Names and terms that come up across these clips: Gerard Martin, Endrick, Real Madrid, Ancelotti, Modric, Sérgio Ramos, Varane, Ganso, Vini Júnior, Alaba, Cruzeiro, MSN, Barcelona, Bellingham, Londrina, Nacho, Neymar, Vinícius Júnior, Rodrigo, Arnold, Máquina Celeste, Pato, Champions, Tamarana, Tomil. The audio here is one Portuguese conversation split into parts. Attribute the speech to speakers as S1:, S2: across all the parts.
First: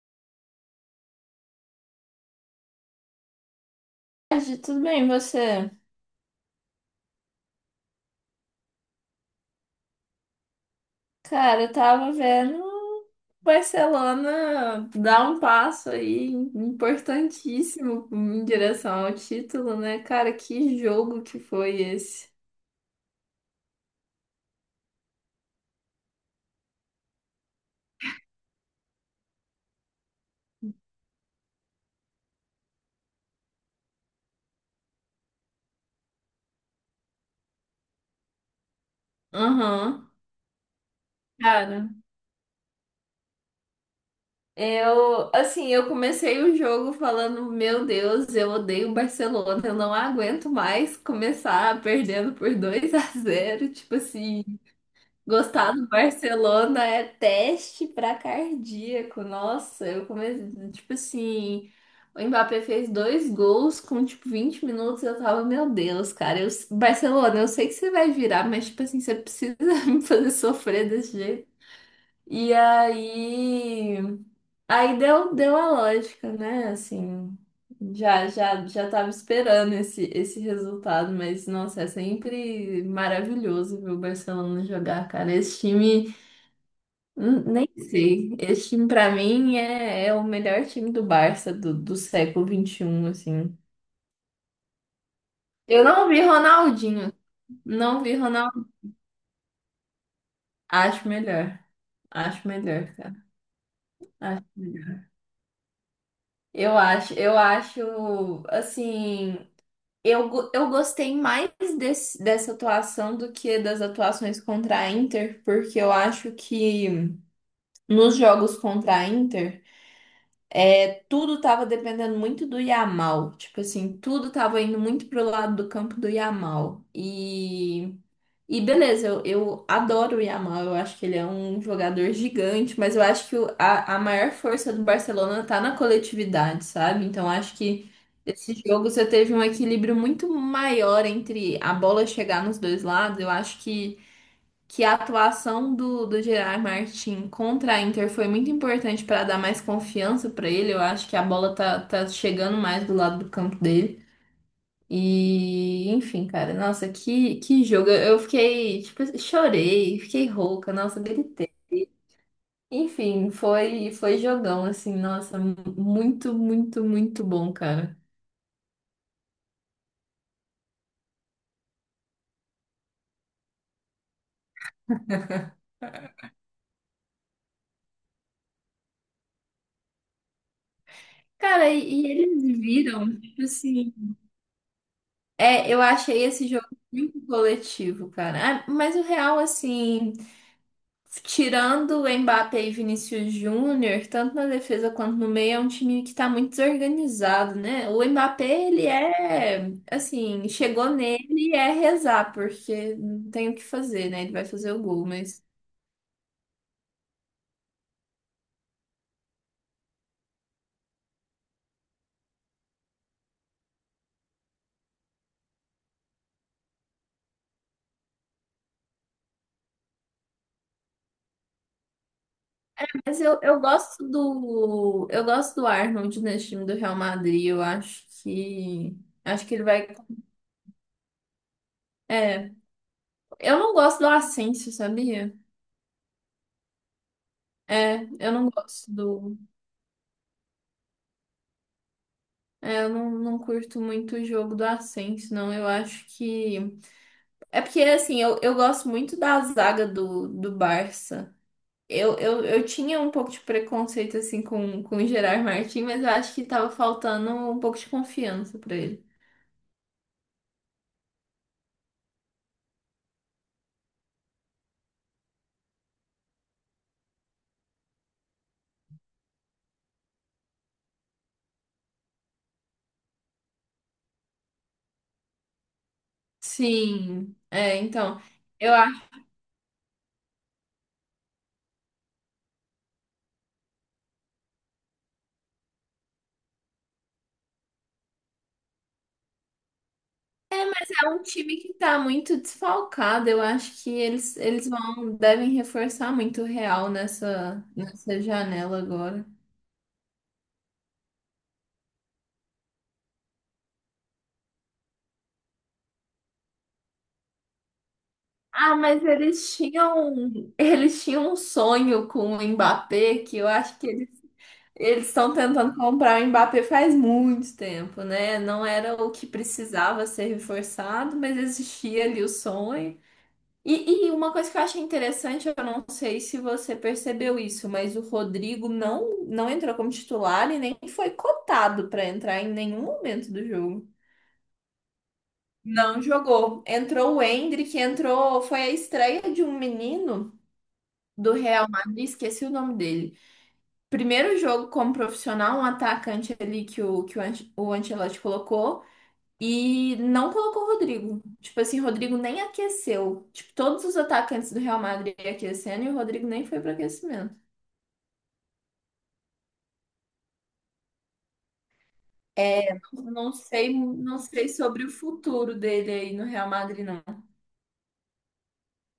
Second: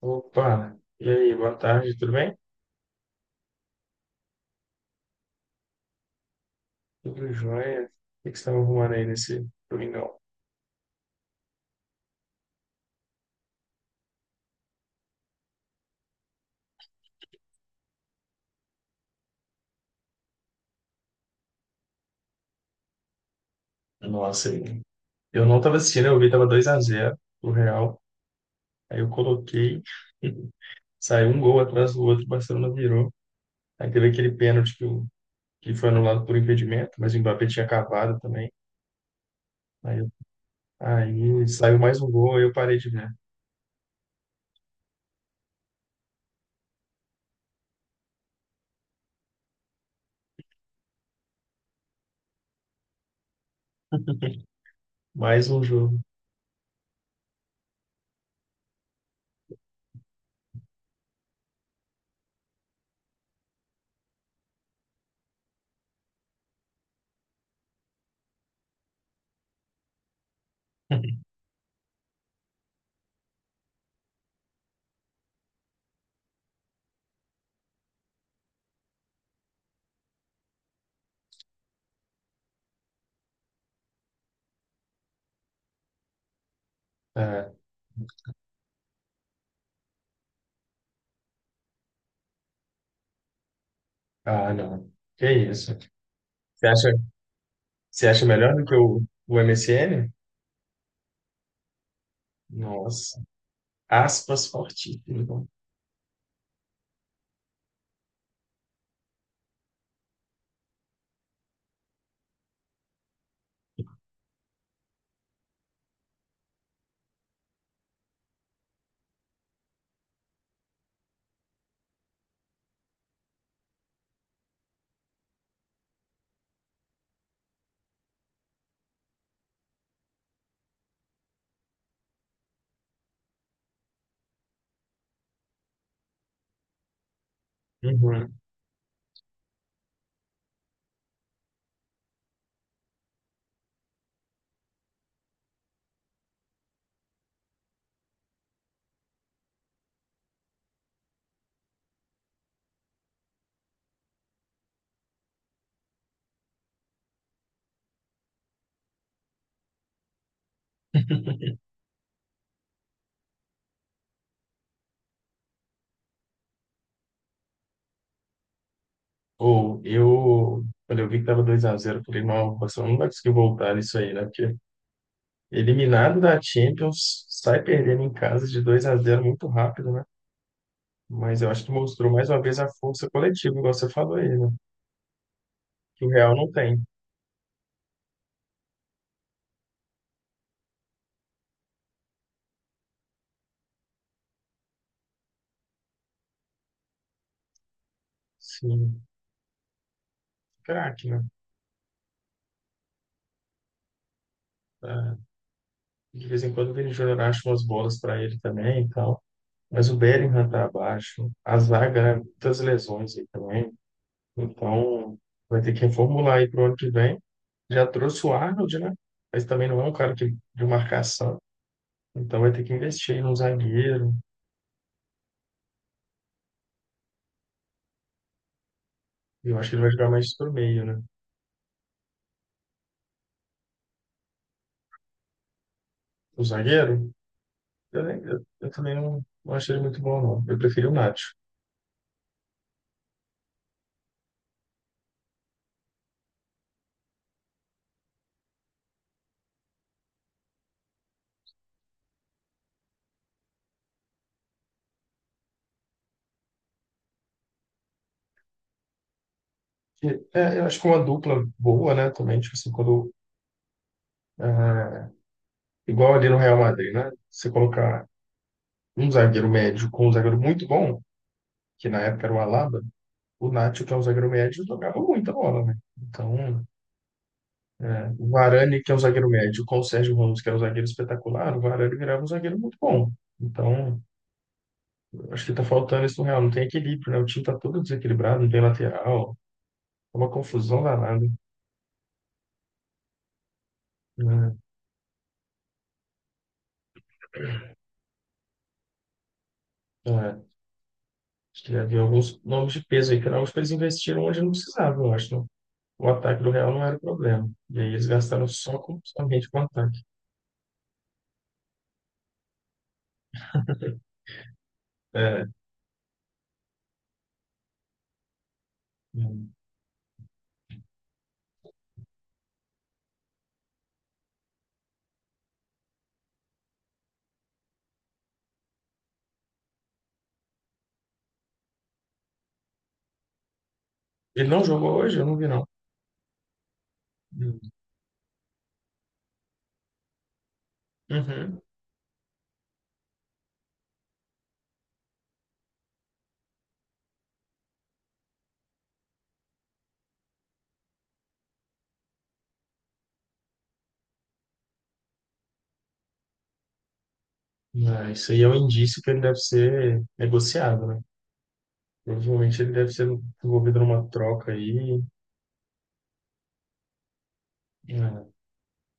S1: Opa, e aí, boa tarde, tudo bem?
S2: Tarde, tudo bem, você?
S1: Tudo jóia? O que que você estava arrumando aí nesse domingão?
S2: Cara, eu tava vendo o Barcelona dar um passo aí importantíssimo em direção ao título, né? Cara, que jogo que foi esse?
S1: Nossa, aí. Eu não estava assistindo, eu vi, tava 2-0 o Real. Aí eu coloquei, saiu um gol atrás do outro, o Barcelona virou. Aí teve aquele pênalti que foi anulado por impedimento, mas o Mbappé tinha cavado também. Aí, eu-
S2: Aham.
S1: Aí saiu
S2: Cara,
S1: mais um gol, aí eu parei de ver.
S2: eu, assim, eu comecei o jogo falando, meu Deus, eu odeio o Barcelona, eu não aguento mais começar perdendo por 2 a zero, tipo assim.
S1: Mais um
S2: Gostar do
S1: jogo.
S2: Barcelona é teste pra cardíaco. Nossa, eu comecei, tipo assim, o Mbappé fez dois gols com tipo 20 minutos, eu tava, meu Deus, cara, eu, Barcelona, eu sei que você vai virar, mas tipo assim, você precisa me fazer sofrer desse jeito. E aí deu a lógica, né? Assim, já tava esperando esse resultado, mas nossa, é sempre maravilhoso ver o Barcelona jogar, cara. Esse time,
S1: É.
S2: nem sei. Esse time pra mim é o melhor time do Barça do século XXI, assim.
S1: Ah, não. Que isso?
S2: Eu não vi
S1: Você acha,
S2: Ronaldinho, não
S1: você
S2: vi
S1: acha melhor do que
S2: Ronaldinho.
S1: o MSN.
S2: Acho melhor. Acho melhor, cara.
S1: Nossa, aspas fortíssimas, né?
S2: Eu acho assim. Eu gostei mais dessa atuação do que das atuações contra a Inter, porque eu acho que nos jogos contra a Inter, tudo tava dependendo muito do Yamal. Tipo assim, tudo tava indo muito pro lado do campo do Yamal. E beleza, eu adoro o Yamal, eu acho que ele é um jogador gigante, mas eu acho que a maior força do Barcelona tá na coletividade, sabe? Então acho que
S1: Uhum.
S2: esse jogo você teve um equilíbrio muito maior entre a bola chegar nos dois lados. Eu acho que a atuação do Gerard Martin contra a Inter foi muito importante para dar mais confiança para ele. Eu acho que a bola tá chegando mais do lado do campo dele. E, enfim, cara, nossa, que jogo. Eu fiquei, tipo, assim, chorei, fiquei rouca, nossa, gritei. Enfim, foi jogão, assim, nossa, muito, muito, muito bom, cara.
S1: Ou eu, quando eu vi que tava 2-0 eu falei, não, o Barcelona não vai conseguir voltar nisso aí, né? Porque eliminado da Champions, sai perdendo em casa de 2-0 muito rápido, né? Mas eu acho que
S2: Cara, e
S1: mostrou mais uma
S2: eles
S1: vez a força
S2: viram, tipo
S1: coletiva, igual você
S2: assim.
S1: falou aí, né?
S2: É, eu
S1: Que o
S2: achei
S1: Real
S2: esse
S1: não
S2: jogo
S1: tem.
S2: muito coletivo, cara. Ah, mas o Real, assim. Tirando o Mbappé e Vinícius Júnior, tanto na defesa quanto no meio, é um time que tá muito desorganizado, né? O Mbappé, ele
S1: Sim,
S2: é, assim, chegou
S1: craque, né?
S2: nele e é rezar, porque não tem o que fazer, né? Ele vai fazer o gol,
S1: Tá.
S2: mas...
S1: De vez em quando o Vini Júnior acha umas bolas para ele também e tal. Mas o Bellingham tá abaixo, a zaga, né? Muitas lesões aí também. Então, vai ter que reformular aí para o ano que vem. Já trouxe o Arnold, né? Mas também não é um cara que, de marcação. Então, vai ter que investir
S2: Mas
S1: aí num
S2: eu gosto
S1: zagueiro.
S2: do... Eu gosto do Arnold nesse time do Real Madrid, eu acho que... Acho
S1: E
S2: que
S1: eu
S2: ele
S1: acho que ele vai
S2: vai...
S1: jogar mais pro meio, né?
S2: É, eu não gosto do Asensio, sabia?
S1: O zagueiro,
S2: É,
S1: eu, nem-
S2: eu não
S1: eu
S2: gosto
S1: também
S2: do...
S1: não achei ele muito bom, não. Eu prefiro o Nacho.
S2: É, eu não curto muito o jogo do Ascenso, não. Eu acho que. É porque, assim, eu gosto muito da zaga do Barça. Eu tinha um pouco de preconceito, assim, com o Gerard Martin, mas eu acho que tava faltando um pouco de confiança pra ele.
S1: E, eu acho que uma dupla boa, né? Também, tipo assim, quando. É, igual ali no Real Madrid, né? Você colocar um zagueiro médio com um zagueiro muito bom, que na época era o Alaba, o Nacho, que é um zagueiro médio, jogava muita bola, né? Então.
S2: Sim, é,
S1: É,
S2: então.
S1: o
S2: Eu
S1: Varane, que é um
S2: acho.
S1: zagueiro médio, com o Sérgio Ramos, que é um zagueiro espetacular, o Varane virava um zagueiro muito bom. Então, eu acho que tá faltando isso no Real. Não tem equilíbrio, né? O time tá todo desequilibrado, não tem lateral. É uma
S2: É,
S1: confusão
S2: mas é um
S1: danada,
S2: time que tá muito desfalcado. Eu acho que eles,
S1: né?
S2: eles vão, devem reforçar muito o Real nessa janela agora.
S1: É, acho que havia alguns nomes de peso aí, que eu acho que eles investiram onde não precisavam, eu acho, né? O ataque do Real não era o problema. E aí eles gastaram
S2: Ah, mas
S1: somente
S2: eles
S1: com o ataque.
S2: tinham, eles tinham um sonho com o Mbappé que eu acho que eles estão
S1: É,
S2: tentando comprar o Mbappé faz muito tempo, né? Não era o que
S1: hum.
S2: precisava ser reforçado, mas existia ali o sonho. E uma coisa que eu achei interessante, eu não sei se você percebeu isso, mas o Rodrigo não entrou como titular e nem foi cotado para entrar em nenhum momento do jogo.
S1: Ele não jogou hoje? Eu não vi, não.
S2: Não jogou. Entrou o
S1: Hum.
S2: Endrick, entrou, foi a estreia de um menino. Do
S1: Uhum.
S2: Real Madrid, esqueci o nome dele. Primeiro jogo como profissional, um atacante ali que o Ancelotti colocou e não colocou o Rodrigo. Tipo assim, o Rodrigo nem aqueceu. Tipo, todos os atacantes do Real Madrid aquecendo e o Rodrigo nem foi para aquecimento.
S1: É, isso aí é um indício que ele deve ser negociado, né? Provavelmente ele
S2: É,
S1: deve
S2: não
S1: ser
S2: não sei,
S1: envolvido numa
S2: não sei
S1: troca
S2: sobre o
S1: aí,
S2: futuro dele aí no Real Madrid, não.
S1: né?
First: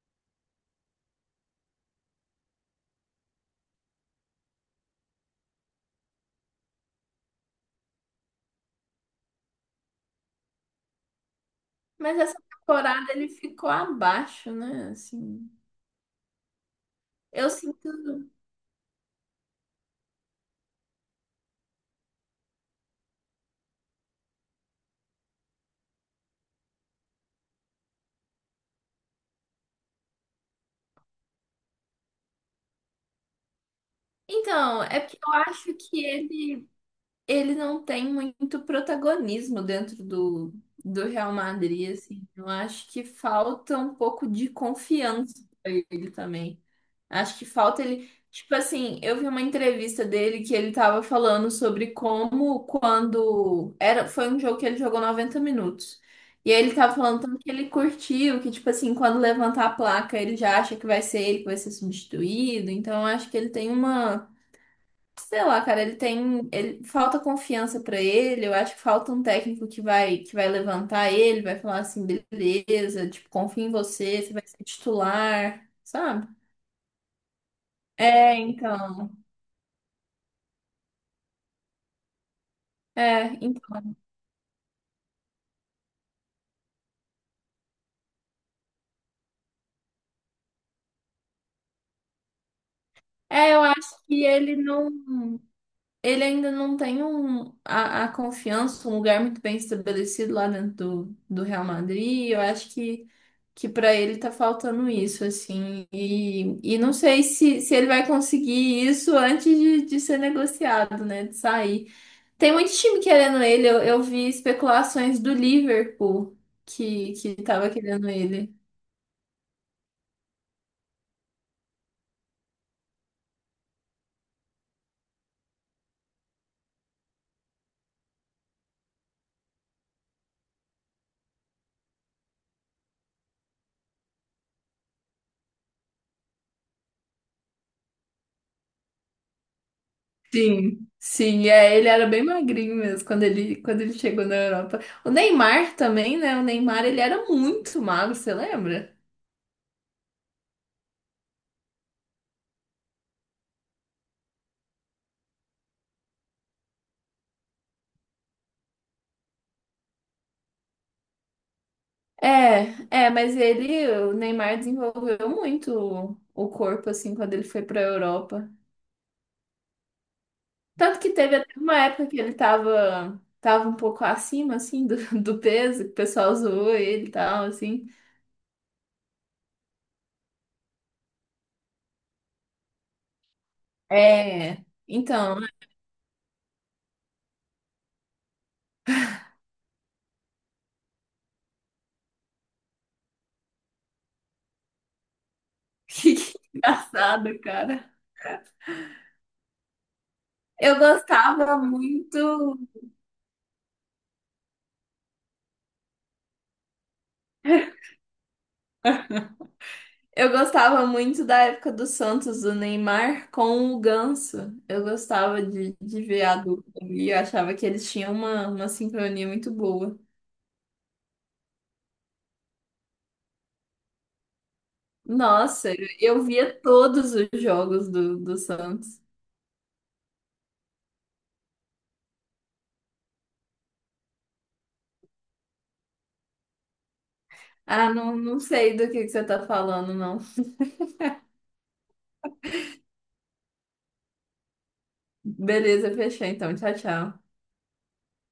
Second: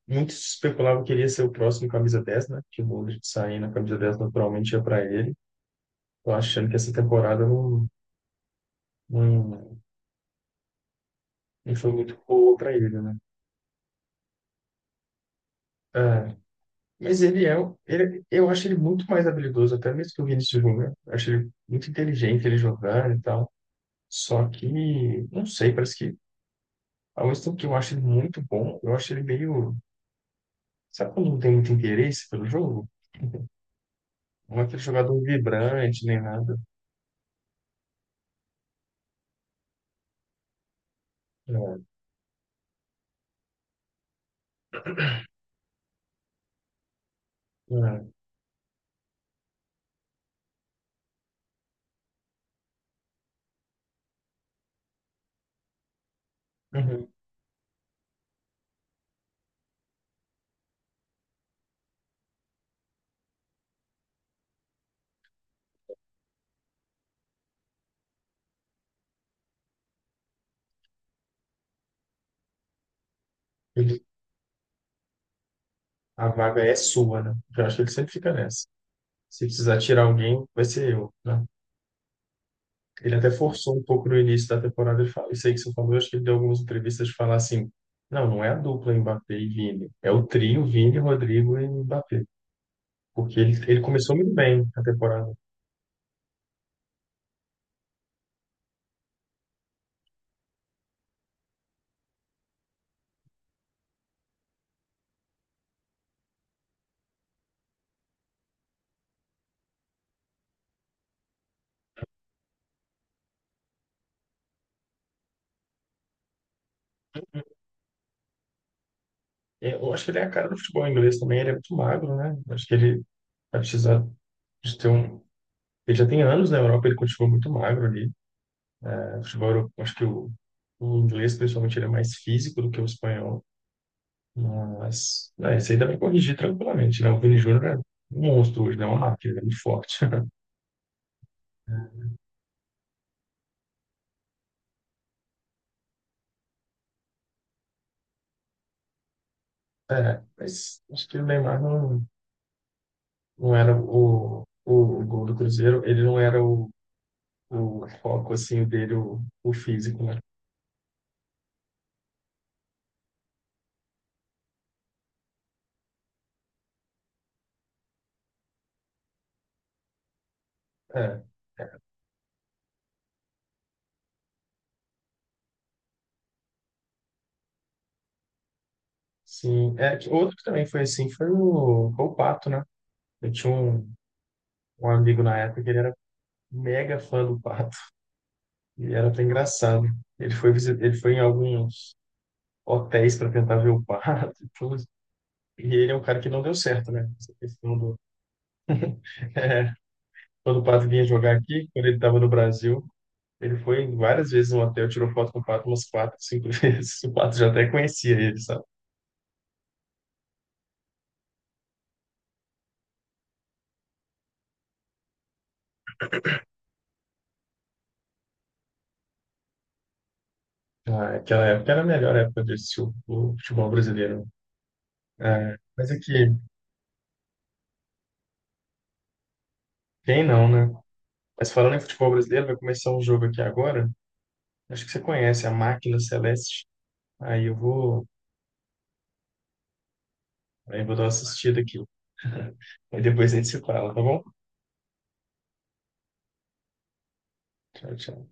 S1: Muito se especulava que ele ia ser o próximo camisa 10, né? Que o Modric sair na camisa 10 naturalmente ia para ele. Tô achando que essa temporada não, não foi
S2: Mas
S1: muito
S2: essa
S1: boa para ele,
S2: temporada
S1: né?
S2: ele ficou abaixo, né? Assim,
S1: É, mas ele
S2: eu
S1: é, um, ele,
S2: sinto.
S1: eu acho ele muito mais habilidoso, até mesmo que o Vinícius Júnior. Eu acho ele muito inteligente ele jogar e tal. Só que, não sei, parece que ao mesmo tempo que eu acho ele muito bom, eu acho ele meio. Sabe quando não tem muito interesse pelo jogo? Não é aquele
S2: Então, é porque
S1: jogador
S2: eu acho
S1: vibrante,
S2: que
S1: nem nada.
S2: ele não tem muito protagonismo dentro do Real
S1: Não,
S2: Madrid, assim. Eu acho que falta um pouco de confiança pra ele também. Acho que falta
S1: não.
S2: ele. Tipo assim, eu vi uma entrevista dele que ele tava falando sobre como quando era, foi um jogo que ele jogou 90 minutos. E aí ele tava
S1: Uhum.
S2: falando tanto que ele curtiu, que tipo assim, quando levantar a placa, ele já acha que vai ser ele que vai ser substituído. Então eu acho que ele tem uma. Sei lá, cara, ele tem, ele falta confiança pra ele, eu acho que falta um técnico que vai levantar ele, vai falar assim, beleza, tipo, confio em
S1: Ele-
S2: você, você vai ser titular, sabe?
S1: a vaga é sua, né? Eu acho que ele sempre fica
S2: É,
S1: nessa.
S2: então.
S1: Se precisar tirar alguém, vai ser eu, né? Ele até
S2: É,
S1: forçou um
S2: então.
S1: pouco no início da temporada. Ele fala, isso aí que você falou, eu acho que ele deu algumas entrevistas de falar assim, não, não é a dupla Mbappé e Vini. É o trio Vini, Rodrigo e Mbappé.
S2: É, eu
S1: Ele
S2: acho
S1: começou
S2: que
S1: muito
S2: ele
S1: bem a
S2: não,
S1: temporada.
S2: ele ainda não tem a confiança, um lugar muito bem estabelecido lá dentro do Real Madrid. Eu acho que para ele tá faltando isso, assim, e não sei se ele vai conseguir isso antes de ser negociado, né, de sair. Tem muito time querendo ele, eu vi especulações do Liverpool que tava querendo ele.
S1: É, eu acho que ele é a cara do futebol inglês também. Ele é muito magro, né? Acho que ele vai precisar de ter um... Ele já tem anos na Europa, ele continua muito magro ali. O futebol, eu acho que o inglês, principalmente, ele é mais físico do que o espanhol. Mas, é, isso aí dá para corrigir tranquilamente, né? O Vini Júnior é um monstro hoje, né? É uma máquina, ele é muito forte.
S2: Sim, sim, é, ele era bem magrinho mesmo quando ele chegou na Europa. O Neymar também, né, o Neymar ele era muito magro, você lembra?
S1: É, mas acho que o Neymar não, não era o gol do Cruzeiro, ele não era o foco, assim, dele, o físico, né?
S2: É, é, mas ele, o Neymar desenvolveu muito o corpo assim quando ele foi para a Europa. Tanto que
S1: É,
S2: teve até uma época que ele tava um pouco acima assim do, do peso, que o pessoal zoou ele e tal assim.
S1: sim. É, que outro que também foi assim foi foi o Pato, né? Eu tinha um,
S2: É,
S1: um amigo na
S2: então,
S1: época que ele era mega fã do Pato. E era até engraçado. Ele foi em alguns hotéis para tentar ver o Pato e tudo. E ele é um
S2: que
S1: cara que não deu certo, né? Essa
S2: engraçado,
S1: questão
S2: cara.
S1: do. É, quando o
S2: Eu
S1: Pato vinha jogar
S2: gostava
S1: aqui, quando ele estava no
S2: muito.
S1: Brasil, ele foi várias vezes no hotel, tirou foto com o Pato umas quatro, cinco vezes. O Pato já até conhecia ele, sabe?
S2: Eu gostava muito da época do Santos, do Neymar com o Ganso. Eu gostava de ver a dupla ali, eu achava que eles tinham uma sincronia muito boa.
S1: Ah, aquela época era a melhor época de assistir o futebol brasileiro. É,
S2: Nossa, eu
S1: mas
S2: eu
S1: aqui,
S2: via todos os jogos do Santos.
S1: quem não, né? Mas falando em futebol brasileiro, vai começar um jogo aqui agora. Acho que você conhece a Máquina Celeste. Aí eu
S2: Ah,
S1: vou.
S2: não, não sei do que você tá falando, não.
S1: Aí vou dar uma assistida aqui. Aí depois a gente se fala, tá bom?
S2: Beleza, fechou então. Tchau, tchau.
S1: Tchau, tchau.